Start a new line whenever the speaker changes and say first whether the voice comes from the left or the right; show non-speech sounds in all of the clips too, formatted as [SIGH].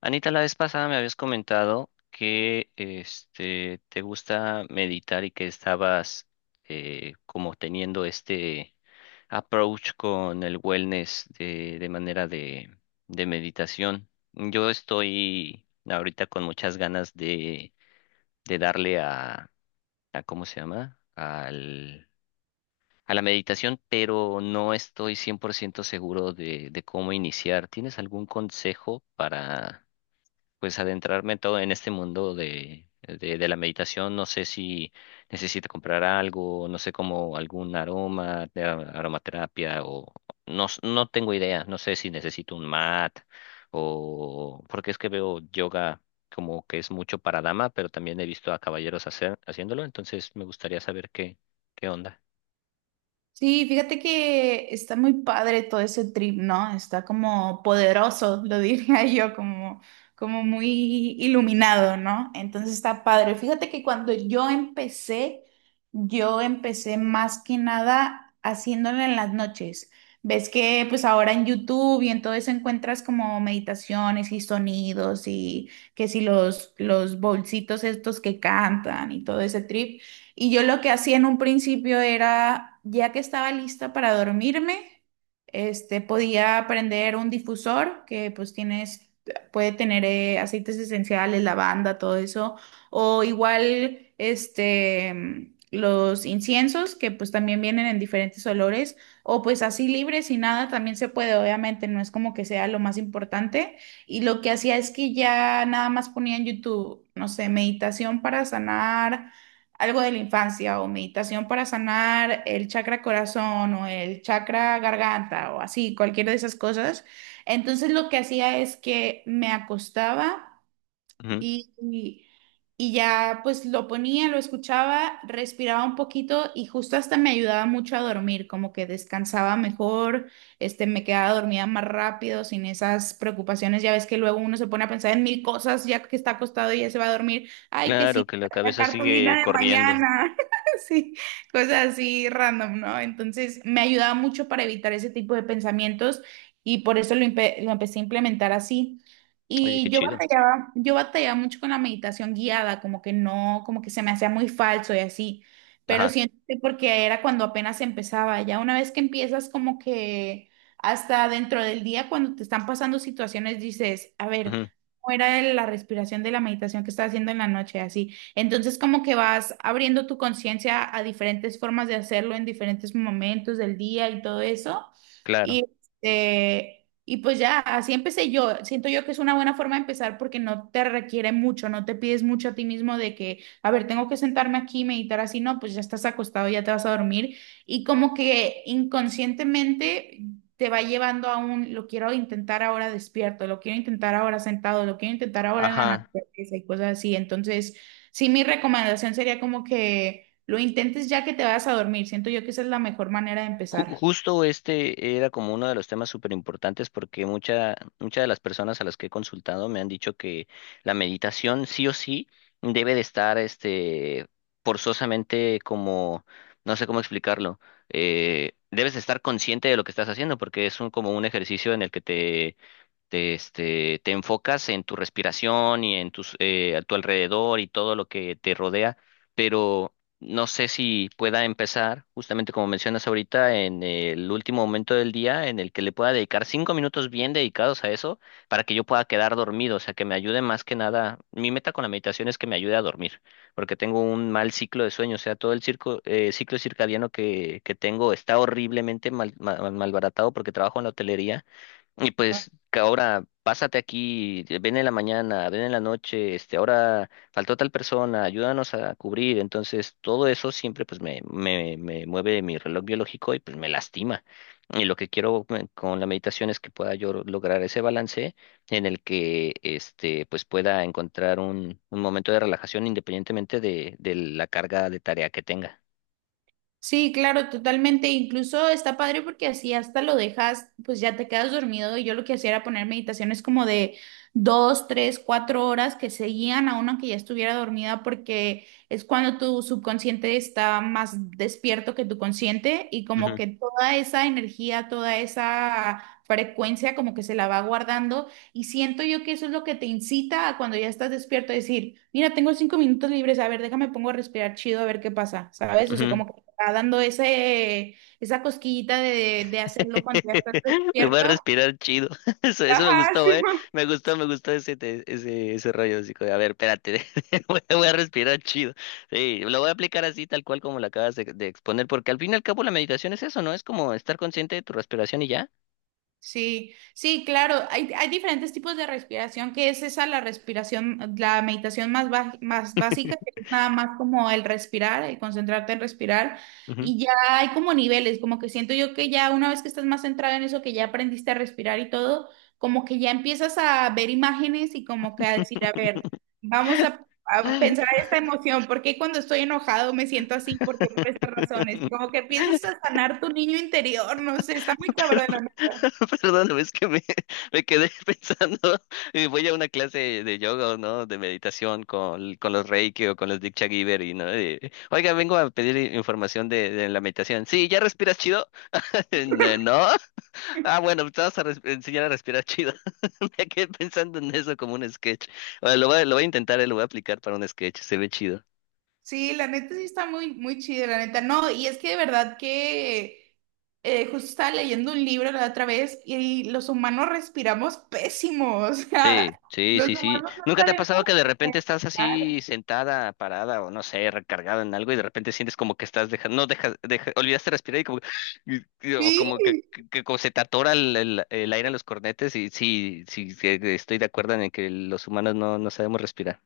left: Anita, la vez pasada me habías comentado que este te gusta meditar y que estabas como teniendo este approach con el wellness de manera de meditación. Yo estoy ahorita con muchas ganas de darle a ¿cómo se llama? Al, a la meditación, pero no estoy 100% seguro de cómo iniciar. ¿Tienes algún consejo para pues adentrarme todo en este mundo de la meditación? No sé si necesito comprar algo, no sé como algún aroma, de aromaterapia o no, no tengo idea. No sé si necesito un mat o porque es que veo yoga como que es mucho para dama, pero también he visto a caballeros haciéndolo, entonces me gustaría saber qué onda.
right: Sí, fíjate que está muy padre todo ese trip, ¿no? Está como poderoso, lo diría [LAUGHS] yo, como, como muy iluminado, ¿no? Entonces está padre. Fíjate que cuando yo empecé más que nada haciéndolo en las noches. Ves que pues ahora en YouTube y en todo eso encuentras como meditaciones y sonidos y que si los bolsitos estos que cantan y todo ese trip. Y yo lo que hacía en un principio era, ya que estaba lista para dormirme, podía prender un difusor que pues tienes, puede tener aceites esenciales, lavanda, todo eso, o igual, los inciensos que pues también vienen en diferentes olores, o pues así libres y nada, también se puede, obviamente, no es como que sea lo más importante. Y lo que hacía es que ya nada más ponía en YouTube, no sé, meditación para sanar algo de la infancia o meditación para sanar el chakra corazón o el chakra garganta o así, cualquiera de esas cosas. Entonces lo que hacía es que me acostaba
left: Ujú.
right: y, y- y ya pues lo ponía, lo escuchaba, respiraba un poquito y justo hasta me ayudaba mucho a dormir, como que descansaba mejor, me quedaba dormida más rápido, sin esas preocupaciones. Ya ves que luego uno se pone a pensar en mil cosas ya que está acostado y ya se va a dormir. Ay, que
left: Claro,
right: sí,
left: que la
right: la
left: cabeza sigue
right: cartulina de
left: corriendo.
right: mañana. [LAUGHS] Sí, cosas así random, ¿no? Entonces me ayudaba mucho para evitar ese tipo de pensamientos y por eso lo empecé a implementar así.
left: Oye, qué
right: Y
left: chido.
right: yo batallaba mucho con la meditación guiada, como que no, como que se me hacía muy falso y así. Pero
left: Ajá,
right: siento que porque era cuando apenas empezaba, ya una vez que empiezas como que hasta dentro del día cuando te están pasando situaciones dices, a ver,
left: ujú,
right: ¿cómo era la respiración de la meditación que estaba haciendo en la noche? Así. Entonces como que vas abriendo tu conciencia a diferentes formas de hacerlo en diferentes momentos del día y todo eso.
left: claro.
right: Y este, y pues ya, así empecé yo. Siento yo que es una buena forma de empezar porque no te requiere mucho, no te pides mucho a ti mismo de que, a ver, tengo que sentarme aquí y meditar así, no, pues ya estás acostado, ya te vas a dormir. Y como que inconscientemente te va llevando a un, lo quiero intentar ahora despierto, lo quiero intentar ahora sentado, lo quiero intentar ahora en la
left: Ajá.
right: naturaleza y cosas así. Entonces, sí, mi recomendación sería como que lo intentes ya que te vas a dormir. Siento yo que esa es la mejor manera de empezar.
left: Justo este era como uno de los temas súper importantes porque muchas de las personas a las que he consultado me han dicho que la meditación sí o sí debe de estar este, forzosamente como, no sé cómo explicarlo, debes de estar consciente de lo que estás haciendo porque es un, como un ejercicio en el que este, te enfocas en tu respiración y en tus, a tu alrededor y todo lo que te rodea, pero no sé si pueda empezar, justamente como mencionas ahorita, en el último momento del día en el que le pueda dedicar 5 minutos bien dedicados a eso para que yo pueda quedar dormido, o sea, que me ayude más que nada. Mi meta con la meditación es que me ayude a dormir, porque tengo un mal ciclo de sueño, o sea, todo el circo, ciclo circadiano que tengo está horriblemente mal, malbaratado porque trabajo en la hotelería y pues que ahora pásate aquí, ven en la mañana, ven en la noche, este, ahora faltó tal persona, ayúdanos a cubrir. Entonces, todo eso siempre pues me mueve mi reloj biológico y pues me lastima. Y lo que quiero con la meditación es que pueda yo lograr ese balance en el que este pues pueda encontrar un momento de relajación independientemente de la carga de tarea que tenga.
right: Sí, claro, totalmente. Incluso está padre porque así hasta lo dejas, pues ya te quedas dormido. Y yo lo que hacía era poner meditaciones como de dos, tres, cuatro horas que seguían a uno que ya estuviera dormida porque es cuando tu subconsciente está más despierto que tu consciente y como
left: Ujú,
right: que toda esa energía, toda esa frecuencia como que se la va guardando y siento yo que eso es lo que te incita a cuando ya estás despierto a decir, mira, tengo cinco minutos libres, a ver, déjame pongo a respirar chido, a ver qué pasa, ¿sabes? O sea,
left: ujú.
right: como que te va dando ese, esa cosquillita de hacerlo cuando ya estás
left: [LAUGHS] Me voy a
right: despierto.
left: respirar chido. [LAUGHS] Eso me gustó, eh. Me gustó ese, ese, ese rollo. Así como, a ver, espérate, [LAUGHS] voy a respirar chido. Sí, lo voy a aplicar así, tal cual como lo acabas de exponer, porque al fin y al cabo la meditación es eso, ¿no? Es como estar consciente de tu respiración y ya.
right: Sí, sí, claro, hay diferentes tipos de respiración, que es esa la respiración, la meditación más, más básica, que es nada más como el respirar, el concentrarte en respirar, y ya hay como niveles, como que siento yo que ya una vez que estás más centrado en eso, que ya aprendiste a respirar y todo, como que ya empiezas a ver imágenes y como que a decir, a ver, a
left: Ujú.
right: pensar esta emoción, porque cuando estoy enojado me siento así. Porque ¿Por qué? Por estas razones. Y como que empiezas a sanar tu niño interior, no sé, está
left: [LAUGHS] [LAUGHS]
right: muy cabrón.
left: [LAUGHS] Perdón, es que me quedé [LAUGHS] pensando, voy a una clase de yoga, ¿no? De meditación con los Reiki o con los Diksha Giver y, ¿no? Oiga, vengo a pedir información de la meditación. Sí, ¿ya respiras chido? [LAUGHS] ¿No? Ah, bueno, te vas a enseñar a respirar chido. [LAUGHS] Me quedé pensando en eso como un sketch. Bueno, lo voy, lo voy a intentar, lo voy a aplicar para un sketch, se ve chido.
right: Sí, la neta sí está muy, muy chida, la neta. No, y es que de verdad que justo estaba leyendo un libro la otra vez y los humanos respiramos pésimo. [LAUGHS] O
left: Sí,
right: sea,
left: sí,
right: los
left: sí, sí.
right: humanos no
left: ¿Nunca te ha
right: sabemos
left: pasado que de repente estás así
right: respirar.
left: sentada, parada o no sé, recargada en algo y de repente sientes como que estás dejando, no dejas, olvidaste respirar y como, o
right: Sí.
left: como que como se te atora el, el aire en los cornetes y sí, sí, sí, estoy de acuerdo en que los humanos no, no sabemos respirar.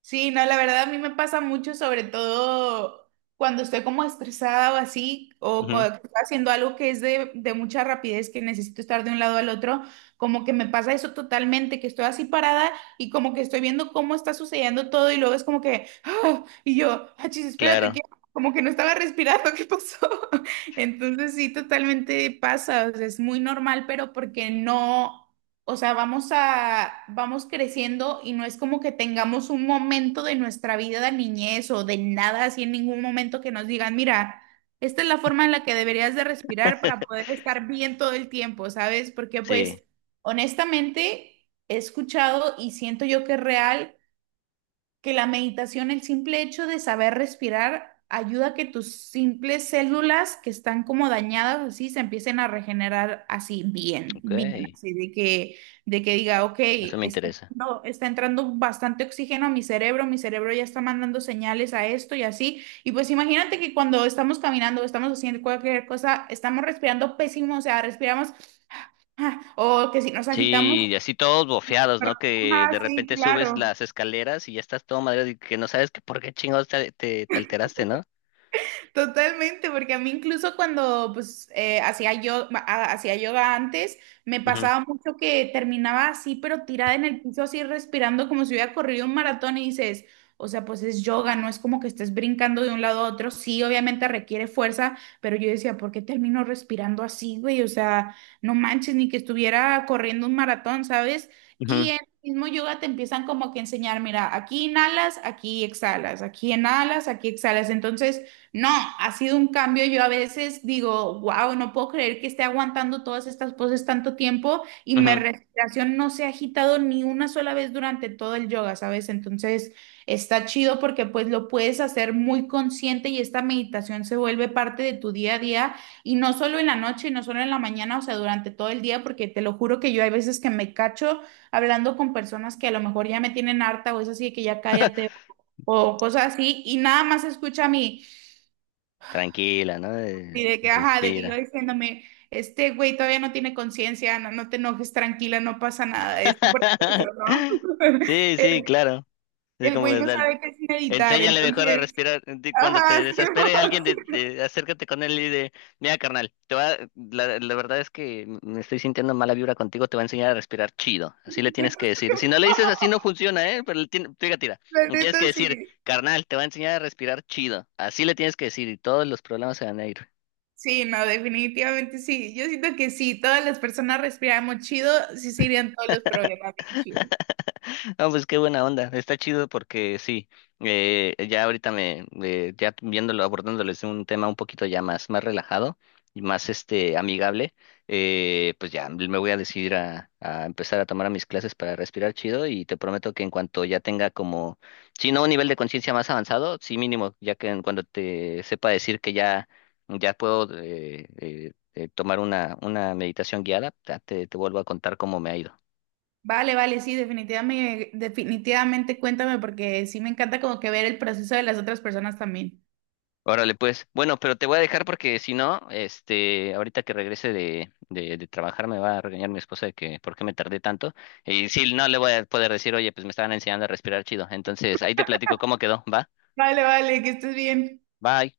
right: Sí, no, la verdad a mí me pasa mucho, sobre todo cuando estoy como estresada o así, o
left: Ujú,
right: cuando estoy haciendo algo que es de mucha rapidez, que necesito estar de un lado al otro, como que me pasa eso totalmente, que estoy así parada y como que estoy viendo cómo está sucediendo todo y luego es como que, "Ah", y yo, achis, espérate, que
left: claro,
right: como que no estaba respirando, [LAUGHS] ¿qué pasó? [LAUGHS] Entonces sí, totalmente pasa, o sea, es muy normal, pero porque no, o sea, vamos creciendo y no es como que tengamos un momento de nuestra vida de niñez o de nada, así en ningún momento que nos digan, mira, esta es la forma en la que deberías de respirar para
left: [LAUGHS]
right: poder estar bien todo el tiempo, ¿sabes? Porque
left: sí,
right: pues honestamente he escuchado y siento yo que es real que la meditación, el simple hecho de saber respirar, ayuda a que tus simples células que están como dañadas así se empiecen a regenerar así bien,
left: ok,
right: bien, así de que diga, ok,
left: eso me interesa.
right: está entrando bastante oxígeno a mi cerebro ya está mandando señales a esto y así. Y pues imagínate que cuando estamos caminando, estamos haciendo cualquier cosa, estamos respirando pésimo, o sea, respiramos, ah, o que si nos agitamos,
left: Sí, y así todos bofeados,
right: pero,
left: ¿no? Que de
right: ah, sí,
left: repente subes
right: claro.
left: las escaleras y ya estás todo madreado y que no sabes que por qué chingados te, te alteraste, ¿no?
right: Totalmente, porque a mí incluso cuando pues hacía yoga antes, me
left: Ujú,
right: pasaba mucho que terminaba así, pero tirada en el piso, así respirando como si hubiera corrido un maratón y dices, o sea, pues es yoga, no es como que estés brincando de un lado a otro, sí, obviamente requiere fuerza, pero yo decía, ¿por qué termino respirando así, güey? O sea, no manches, ni que estuviera corriendo un maratón, ¿sabes? Y
left: ujú,
right: en el mismo yoga te empiezan como que a enseñar, mira, aquí inhalas, aquí exhalas, aquí inhalas, aquí exhalas, entonces no, ha sido un cambio. Yo a veces digo, wow, no puedo creer que esté aguantando todas estas poses tanto tiempo y mi
left: ujú.
right: respiración no se ha agitado ni una sola vez durante todo el yoga, ¿sabes? Entonces está chido porque pues lo puedes hacer muy consciente y esta meditación se vuelve parte de tu día a día y no solo en la noche y no solo en la mañana, o sea, durante todo el día, porque te lo juro que yo hay veces que me cacho hablando con personas que a lo mejor ya me tienen harta o es así de que ya cállate o cosas así y nada más escucha a mí.
left: Tranquila, ¿no?
right: Y de que, ajá, de que yo
left: Respira.
right: diciéndome, este güey todavía no tiene conciencia, no, no te enojes, tranquila, no pasa nada, es un proceso, ¿no?
left: [LAUGHS]
right: [LAUGHS]
left: Sí,
right: El,
left: sí, claro. Es
right: el
left: como
right: güey no sabe qué es meditar,
left: enséñale mejor a
right: entonces,
left: respirar. Cuando te
right: ajá, [LAUGHS] Simón,
left: desespere alguien,
right: Simón.
left: acércate con él y de, mira, carnal, la, la verdad es que me estoy sintiendo mala vibra contigo, te va a enseñar a respirar chido. Así le tienes que decir. Si no le dices así no funciona, ¿eh? Pero fíjate, mira,
right: La
left: le tienes que
right: neta,
left: decir,
right: sí.
left: carnal, te va a enseñar a respirar chido. Así le tienes que decir y todos los problemas se van a ir.
right: Sí, no, definitivamente sí. Yo siento que sí, todas las personas respiramos chido, sí se irían todos los problemas bien chido.
left: No, pues qué buena onda. Está chido porque sí, ya ahorita me, ya viéndolo, abordándolo desde un tema un poquito ya más relajado y más este amigable, pues ya me voy a decidir a empezar a tomar mis clases para respirar chido y te prometo que en cuanto ya tenga como, si no un nivel de conciencia más avanzado, sí mínimo, ya que en cuando te sepa decir que ya, ya puedo tomar una meditación guiada, ya te vuelvo a contar cómo me ha ido.
right: Vale, vale, sí, definitivamente, definitivamente cuéntame porque sí me encanta como que ver el proceso de las otras personas también.
left: Órale, pues. Bueno, pero te voy a dejar porque si no, este, ahorita que regrese de trabajar me va a regañar mi esposa de que por qué me tardé tanto. Y sí, no le voy a poder decir, oye, pues me estaban enseñando a respirar chido. Entonces, ahí te platico cómo quedó, ¿va?
right: Vale, vale, que estés bien.
left: Bye.